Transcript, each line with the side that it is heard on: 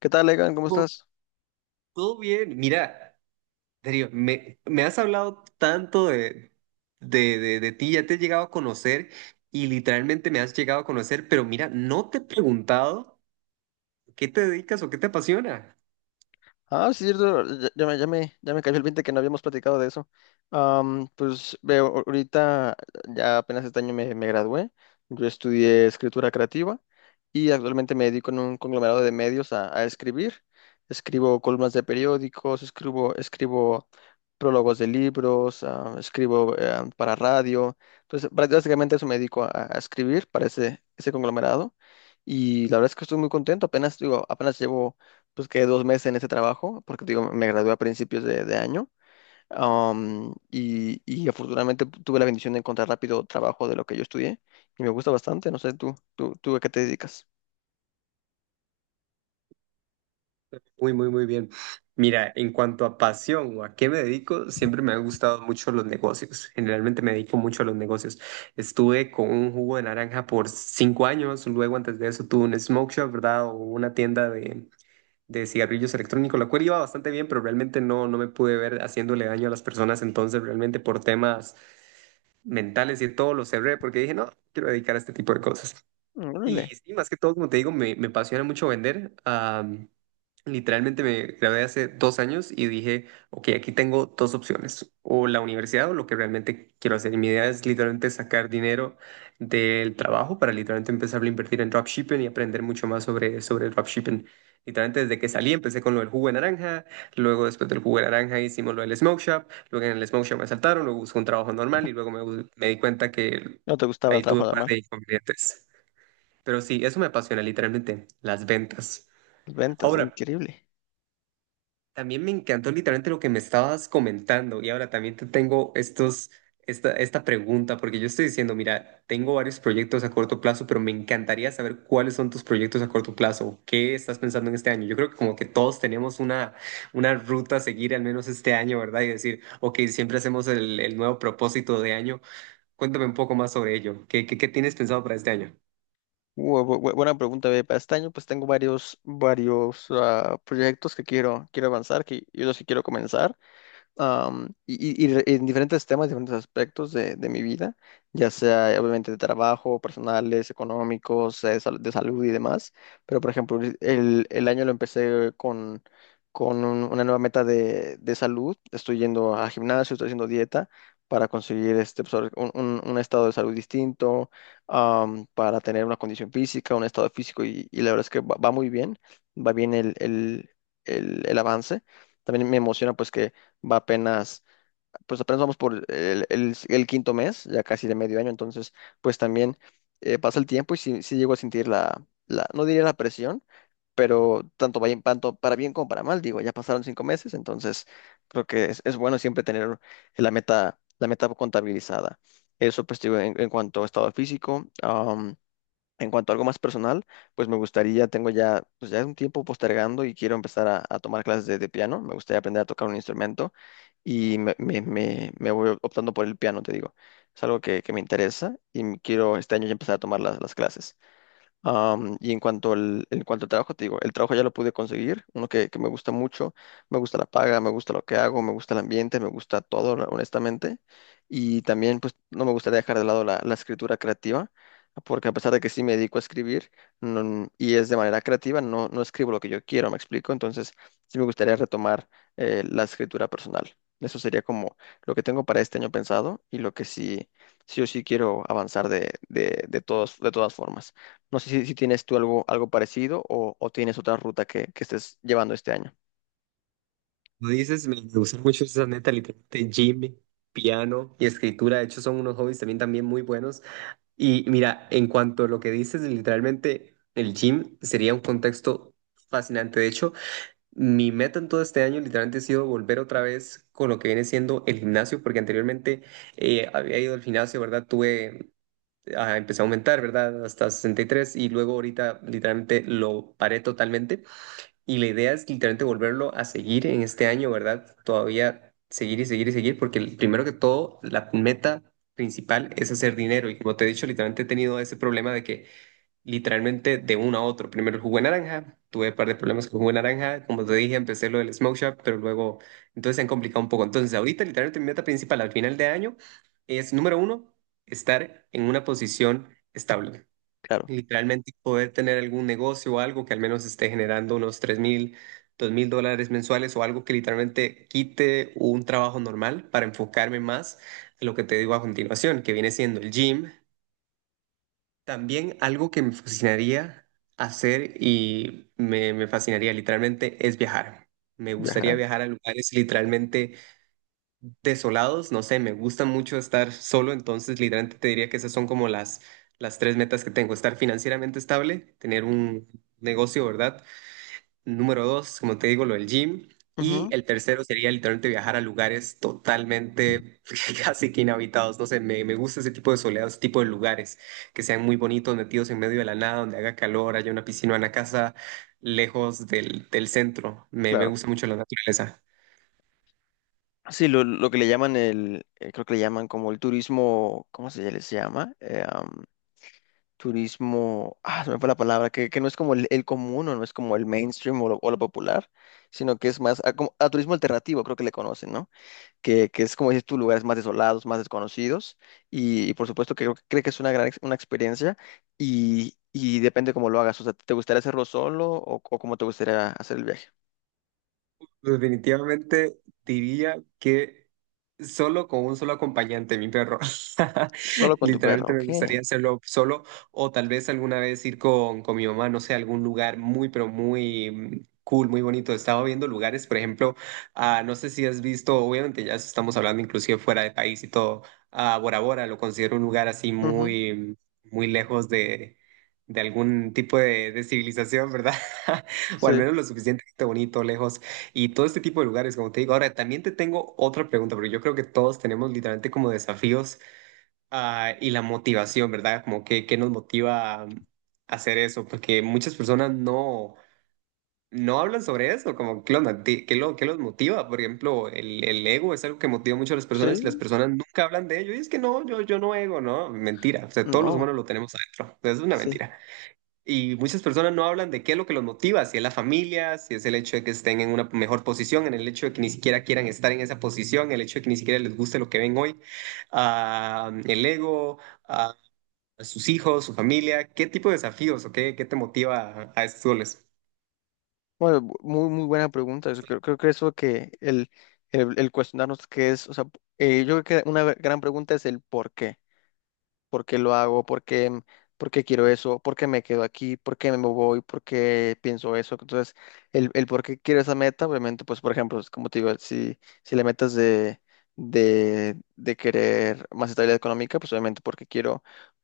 left: ¿Qué tal, Egan? ¿Cómo
right: Oh,
left: estás?
right: todo bien. Mira, Darío, me has hablado tanto de ti, ya te he llegado a conocer y literalmente me has llegado a conocer, pero mira, no te he preguntado qué te dedicas o qué te apasiona.
left: Ah, sí, cierto, ya me cayó el 20 que no habíamos platicado de eso. Pues veo, ahorita ya apenas este año me gradué. Yo estudié escritura creativa y actualmente me dedico en un conglomerado de medios a, escribir. Escribo columnas de periódicos, escribo prólogos de libros, escribo para radio. Entonces, básicamente eso me dedico a escribir para ese conglomerado. Y la verdad es que estoy muy contento. Apenas, digo, apenas llevo pues quedé dos meses en ese trabajo, porque te digo, me gradué a principios de año. Y afortunadamente tuve la bendición de encontrar rápido trabajo de lo que yo estudié y me gusta bastante. No sé, tú a qué te dedicas.
right: Muy, muy, muy bien. Mira, en cuanto a pasión o a qué me dedico, siempre me han gustado mucho los negocios. Generalmente me dedico mucho a los negocios. Estuve con un jugo de naranja por 5 años, luego antes de eso tuve un smoke shop, ¿verdad? O una tienda de cigarrillos electrónicos, la cual iba bastante bien, pero realmente no, no me pude ver haciéndole daño a las personas, entonces realmente por temas mentales y todo lo cerré porque dije, no, quiero dedicar a este tipo de cosas.
left: Mm,
right: Y
left: órale,
right: sí, más que todo, como te digo, me apasiona mucho vender. Literalmente me grabé hace 2 años y dije, ok, aquí tengo dos opciones, o la universidad o lo que realmente quiero hacer. Y mi idea es literalmente sacar dinero del trabajo para literalmente empezar a invertir en dropshipping y aprender mucho más sobre el dropshipping. Literalmente desde que salí empecé con lo del jugo de naranja, luego después del jugo de naranja hicimos lo del smoke shop, luego en el smoke shop me asaltaron, luego busqué un trabajo normal y luego me di cuenta que
left: no te gustaba el
right: ahí tuve
left: trabajo
right: un par
left: normal.
right: de inconvenientes. Pero sí, eso me apasiona literalmente, las ventas.
left: Las ventas,
right: Ahora,
left: increíble.
right: también me encantó literalmente lo que me estabas comentando y ahora también te tengo esta pregunta porque yo estoy diciendo, mira, tengo varios proyectos a corto plazo, pero me encantaría saber cuáles son tus proyectos a corto plazo, qué estás pensando en este año. Yo creo que como que todos tenemos una ruta a seguir al menos este año, ¿verdad? Y decir, ok, siempre hacemos el nuevo propósito de año. Cuéntame un poco más sobre ello. ¿Qué tienes pensado para este año?
left: Buena pregunta, ve. Para este año, pues tengo varios proyectos que quiero avanzar, que, y los que quiero comenzar. Am, y re- En diferentes temas, diferentes aspectos de, mi vida, ya sea obviamente de trabajo, personales, económicos, de salud y demás. Pero, por ejemplo, el año lo empecé con, con una nueva meta de salud. Estoy yendo a gimnasio, estoy haciendo dieta para conseguir este, pues, ahora sí, un estado de salud distinto, para tener una condición física, un estado físico, y, la verdad es que va muy bien, va bien el avance. También me emociona pues que va apenas, pues apenas vamos por el quinto mes, ya casi de medio año, entonces pues también pasa el tiempo y sí, llego a sentir no diría la presión, pero tanto, tanto para bien como para mal, digo, ya pasaron cinco meses, entonces creo que es, bueno siempre tener la meta contabilizada. Eso pues digo, en cuanto a estado físico. En cuanto a algo más personal, pues me gustaría, tengo ya, pues ya un tiempo postergando y quiero empezar a, tomar clases de piano, me gustaría aprender a tocar un instrumento y me voy optando por el piano, te digo. Es algo que me interesa y quiero este año ya empezar a tomar las clases. Y en cuanto al trabajo, te digo, el trabajo ya lo pude conseguir, uno que me gusta mucho, me gusta la paga, me gusta lo que hago, me gusta el ambiente, me gusta todo, honestamente. Y también, pues, no me gustaría dejar de lado la, escritura creativa, porque a pesar de que sí me dedico a escribir y es de manera creativa, no escribo lo que yo quiero, me explico. Entonces, sí me gustaría retomar la escritura personal. Eso sería como lo que tengo para este año pensado y lo que sí o sí quiero avanzar de todas formas. No sé si, tienes tú algo parecido o, tienes otra ruta que estés llevando este año.
right: Lo dices, me gustan mucho esas metas, literalmente, gym, piano y escritura. De hecho, son unos hobbies también, también muy buenos. Y mira, en cuanto a lo que dices, literalmente el gym sería un contexto fascinante. De hecho, mi meta en todo este año literalmente ha sido volver otra vez con lo que viene siendo el gimnasio, porque anteriormente había ido al gimnasio, ¿verdad? Empecé a aumentar, ¿verdad? Hasta 63 y luego ahorita literalmente lo paré totalmente. Y la idea es literalmente volverlo a seguir en este año, ¿verdad? Todavía seguir y seguir y seguir, porque primero que todo, la meta principal es hacer dinero. Y como te he dicho, literalmente he tenido ese problema de que literalmente de uno a otro. Primero el jugo de naranja, tuve un par de problemas con el jugo de naranja. Como te dije, empecé lo del smoke shop, pero luego, entonces se han complicado un poco. Entonces, ahorita literalmente mi meta principal al final de año es, número uno, estar en una posición estable.
left: Claro,
right: Literalmente poder tener algún negocio o algo que al menos esté generando unos 3000, $2000 mensuales o algo que literalmente quite un trabajo normal para enfocarme más en lo que te digo a continuación, que viene siendo el gym. También algo que me fascinaría hacer y me fascinaría literalmente es viajar. Me gustaría
left: viajar.
right: viajar a lugares literalmente desolados, no sé, me gusta mucho estar solo, entonces literalmente te diría que esas son como las tres metas que tengo, estar financieramente estable, tener un negocio, ¿verdad? Número dos, como te digo, lo del gym. Y
left: Ujú,
right: el tercero sería literalmente viajar a lugares totalmente casi que inhabitados. No sé, me gusta ese tipo de soledad, ese tipo de lugares que sean muy bonitos, metidos en medio de la nada, donde haga calor, haya una piscina, una casa lejos del centro. Me
left: claro.
right: gusta mucho la naturaleza.
left: Sí, lo, que le llaman creo que le llaman como el turismo, ¿cómo se les llama? Turismo, se me fue la palabra, que, no es como el común o no es como el mainstream o lo popular, sino que es más a, a turismo alternativo, creo que le conocen, ¿no? que, es como dices tú, lugares más desolados, más desconocidos, y, por supuesto que creo que es una experiencia y depende cómo lo hagas, o sea, ¿te gustaría hacerlo solo o cómo te gustaría hacer el viaje?
right: Definitivamente diría que solo con un solo acompañante, mi perro.
left: Solo con tu perro,
right: Literalmente
left: ok.
right: me gustaría hacerlo solo o tal vez alguna vez ir con mi mamá, no sé, a algún lugar muy, pero muy cool, muy bonito. Estaba viendo lugares, por ejemplo, no sé si has visto, obviamente ya estamos hablando inclusive fuera de país y todo, a Bora Bora lo considero un lugar así
left: Ujú.
right: muy, muy lejos de algún tipo de civilización, ¿verdad? O al
left: Sí,
right: menos lo suficientemente bonito, lejos y todo este tipo de lugares, como te digo. Ahora, también te tengo otra pregunta, porque yo creo que todos tenemos literalmente como desafíos, y la motivación, ¿verdad? Como que, qué nos motiva a hacer eso, porque muchas personas no, no hablan sobre eso. Como qué onda? ¿Qué los motiva? Por ejemplo, el ego es algo que motiva mucho a las personas y las
left: sí,
right: personas nunca hablan de ello. Y es que no, yo no ego, ¿no? Mentira. O sea, todos los
left: no,
right: humanos lo tenemos adentro. O sea, es una
left: sí.
right: mentira. Y muchas personas no hablan de qué es lo que los motiva, si es la familia, si es el hecho de que estén en una mejor posición, en el hecho de que ni siquiera quieran estar en esa posición, el hecho de que ni siquiera les guste lo que ven hoy, el ego, a sus hijos, su familia, qué tipo de desafíos o qué te motiva a estos goles.
left: Bueno, muy, muy buena pregunta. Eso creo, que eso que el cuestionarnos qué es, o sea, yo creo que una gran pregunta es el por qué. Por qué lo hago, por qué quiero eso, por qué me quedo aquí, por qué me voy, por qué pienso eso. Entonces, el, por qué quiero esa meta, obviamente, pues, por ejemplo, es como te digo, si, la meta es de querer más estabilidad económica, pues obviamente porque quiero,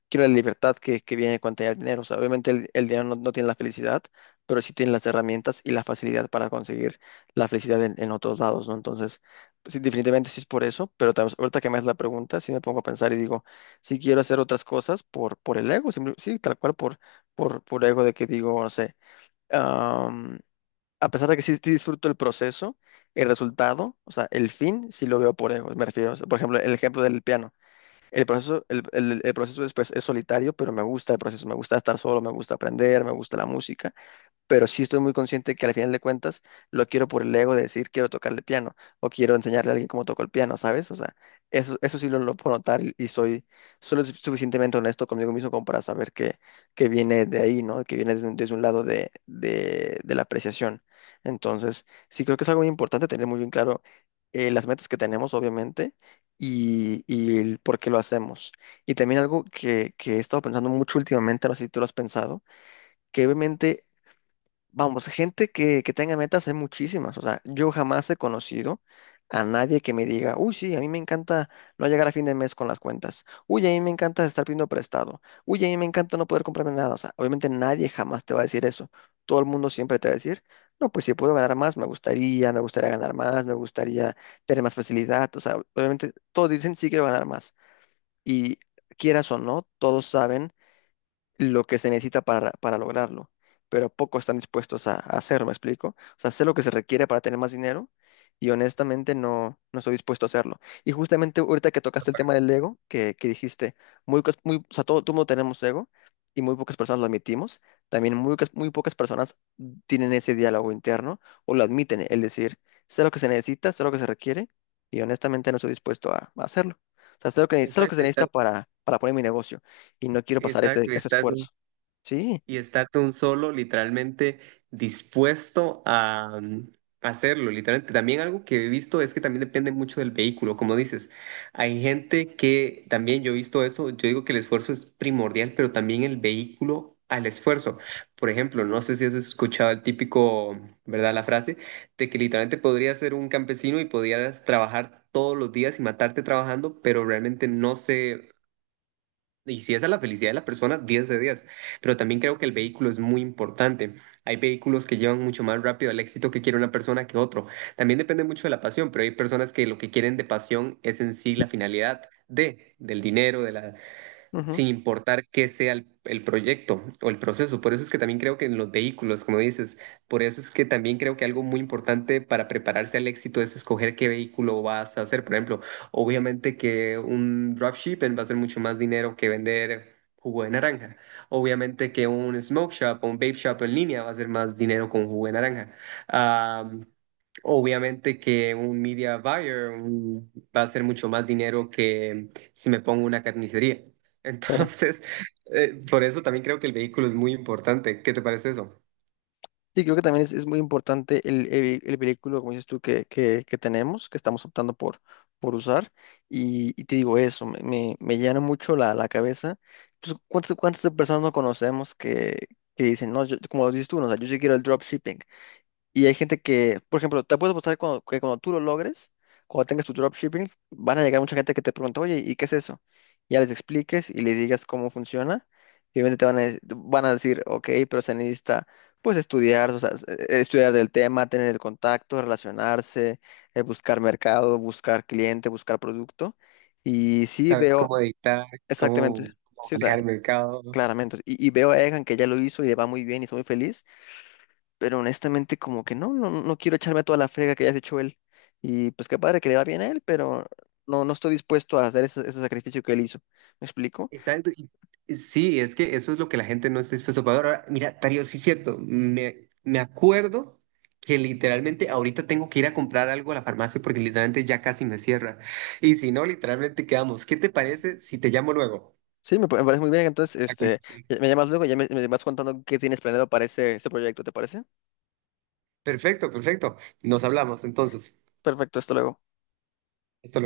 left: quiero la libertad que, viene con tener dinero. O sea, obviamente el, dinero no tiene la felicidad, pero sí tiene las herramientas y la facilidad para conseguir la felicidad en otros lados, ¿no? Entonces, pues, sí, definitivamente sí es por eso, pero ahorita que me haces la pregunta, sí me pongo a pensar y digo, si quiero hacer otras cosas por, el ego, sí, tal cual por ego de que digo, no sé, am, a pesar de que sí disfruto el proceso, el resultado, o sea, el fin, sí lo veo por ego, me refiero, o sea, por ejemplo, el ejemplo del piano, el proceso, el proceso es, pues, es solitario, pero me gusta el proceso, me gusta estar solo, me gusta aprender, me gusta la música, pero sí estoy muy consciente que al final de cuentas lo quiero por el ego de decir quiero tocarle piano o quiero enseñarle a alguien cómo toco el piano, ¿sabes? O sea, eso, sí lo puedo notar y soy, soy lo suficientemente honesto conmigo mismo como para saber que viene de ahí, ¿no? Que viene desde un, lado de la apreciación. Entonces, sí creo que es algo muy importante tener muy bien claro las metas que tenemos, obviamente, y, el por qué lo hacemos. Y también algo que he estado pensando mucho últimamente, no sé si tú lo has pensado que obviamente. Vamos, gente que tenga metas hay muchísimas. O sea, yo jamás he conocido a nadie que me diga, uy, sí, a mí me encanta no llegar a fin de mes con las cuentas. Uy, a mí me encanta estar pidiendo prestado. Uy, a mí me encanta no poder comprarme nada. O sea, obviamente nadie jamás te va a decir eso. Todo el mundo siempre te va a decir, no, pues si puedo ganar más, me gustaría, ganar más, me gustaría tener más facilidad. O sea, obviamente todos dicen, sí quiero ganar más. Y quieras o no, todos saben lo que se necesita para, lograrlo, pero pocos están dispuestos a hacerlo, ¿me explico? O sea, sé lo que se requiere para tener más dinero y honestamente no, estoy dispuesto a hacerlo. Y justamente ahorita que tocaste el tema del ego, que, dijiste, o sea, todo mundo tenemos ego y muy pocas personas lo admitimos, también muy, muy pocas personas tienen ese diálogo interno o lo admiten, el decir, sé lo que se necesita, sé lo que se requiere y honestamente no estoy dispuesto a, hacerlo. O sea, sé lo que se
right: Exacto,
left: necesita para, poner mi negocio y no quiero pasar ese,
right: exacto,
left: ese
right: exacto,
left: esfuerzo. Sí,
right: y estar tú un solo, literalmente dispuesto a hacerlo, literalmente. También algo que he visto es que también depende mucho del vehículo, como dices. Hay gente que también yo he visto eso, yo digo que el esfuerzo es primordial, pero también el vehículo al esfuerzo. Por ejemplo, no sé si has escuchado el típico, ¿verdad? La frase de que literalmente podrías ser un campesino y podrías trabajar todos los días y matarte trabajando, pero realmente no se y si esa es la felicidad de la persona, 10 de 10. Pero también creo que el vehículo es muy importante. Hay vehículos que llevan mucho más rápido al éxito que quiere una persona que otro. También depende mucho de la pasión, pero hay personas que lo que quieren de pasión es en sí la finalidad de, del dinero,
left: ujú,
right: sin importar qué sea el proyecto o el proceso. Por eso es que también creo que en los vehículos, como dices, por eso es que también creo que algo muy importante para prepararse al éxito es escoger qué vehículo vas a hacer. Por ejemplo, obviamente que un dropshipping va a ser mucho más dinero que vender jugo de naranja. Obviamente que un smoke shop o un vape shop en línea va a ser más dinero con jugo de naranja. Ah, Obviamente que un media buyer va a ser mucho más dinero que si me pongo una carnicería.
left: claro.
right: Entonces, por eso también creo que el vehículo es muy importante. ¿Qué te parece eso?
left: Sí, creo que también es, muy importante el vehículo, como dices tú, que tenemos, que estamos optando por usar. y, te digo eso, me llena mucho la, cabeza. Entonces, ¿cuántas personas no conocemos que dicen, no, como dices tú, no, o sea, yo sí quiero el dropshipping? Y hay gente que, por ejemplo, te puedo apostar que cuando tú lo logres, cuando tengas tu dropshipping, van a llegar mucha gente que te pregunta, oye, ¿y qué es eso? Ya les expliques y les digas cómo funciona. Y obviamente te van a decir, ok, pero se necesita, pues, estudiar, o sea, estudiar del tema, tener el contacto, relacionarse, buscar mercado, buscar cliente, buscar producto. Y sí
right: Saber
left: veo
right: cómo dictar,
left: exactamente,
right: cómo
left: sí, o sea,
right: manejar el mercado.
left: claramente. Y veo a Egan que ya lo hizo y le va muy bien y está muy feliz, pero honestamente como que no quiero echarme a toda la frega que ya se echó él. Y pues qué padre que le va bien a él, pero no, estoy dispuesto a hacer ese sacrificio que él hizo. ¿Me explico?
right: Exacto. Sí, es que eso es lo que la gente no está dispuesta a pagar. Ahora, mira, Tario, sí es cierto. Me acuerdo que literalmente ahorita tengo que ir a comprar algo a la farmacia porque literalmente ya casi me cierra. Y si no, literalmente quedamos. ¿Qué te parece si te llamo luego?
left: Sí, me parece muy bien. Entonces,
right: A conversar.
left: me llamas luego, ya me, vas contando qué tienes planeado para ese, proyecto, ¿te parece?
right: Perfecto, perfecto. Nos hablamos entonces.
left: Perfecto, hasta luego.
right: Hasta luego.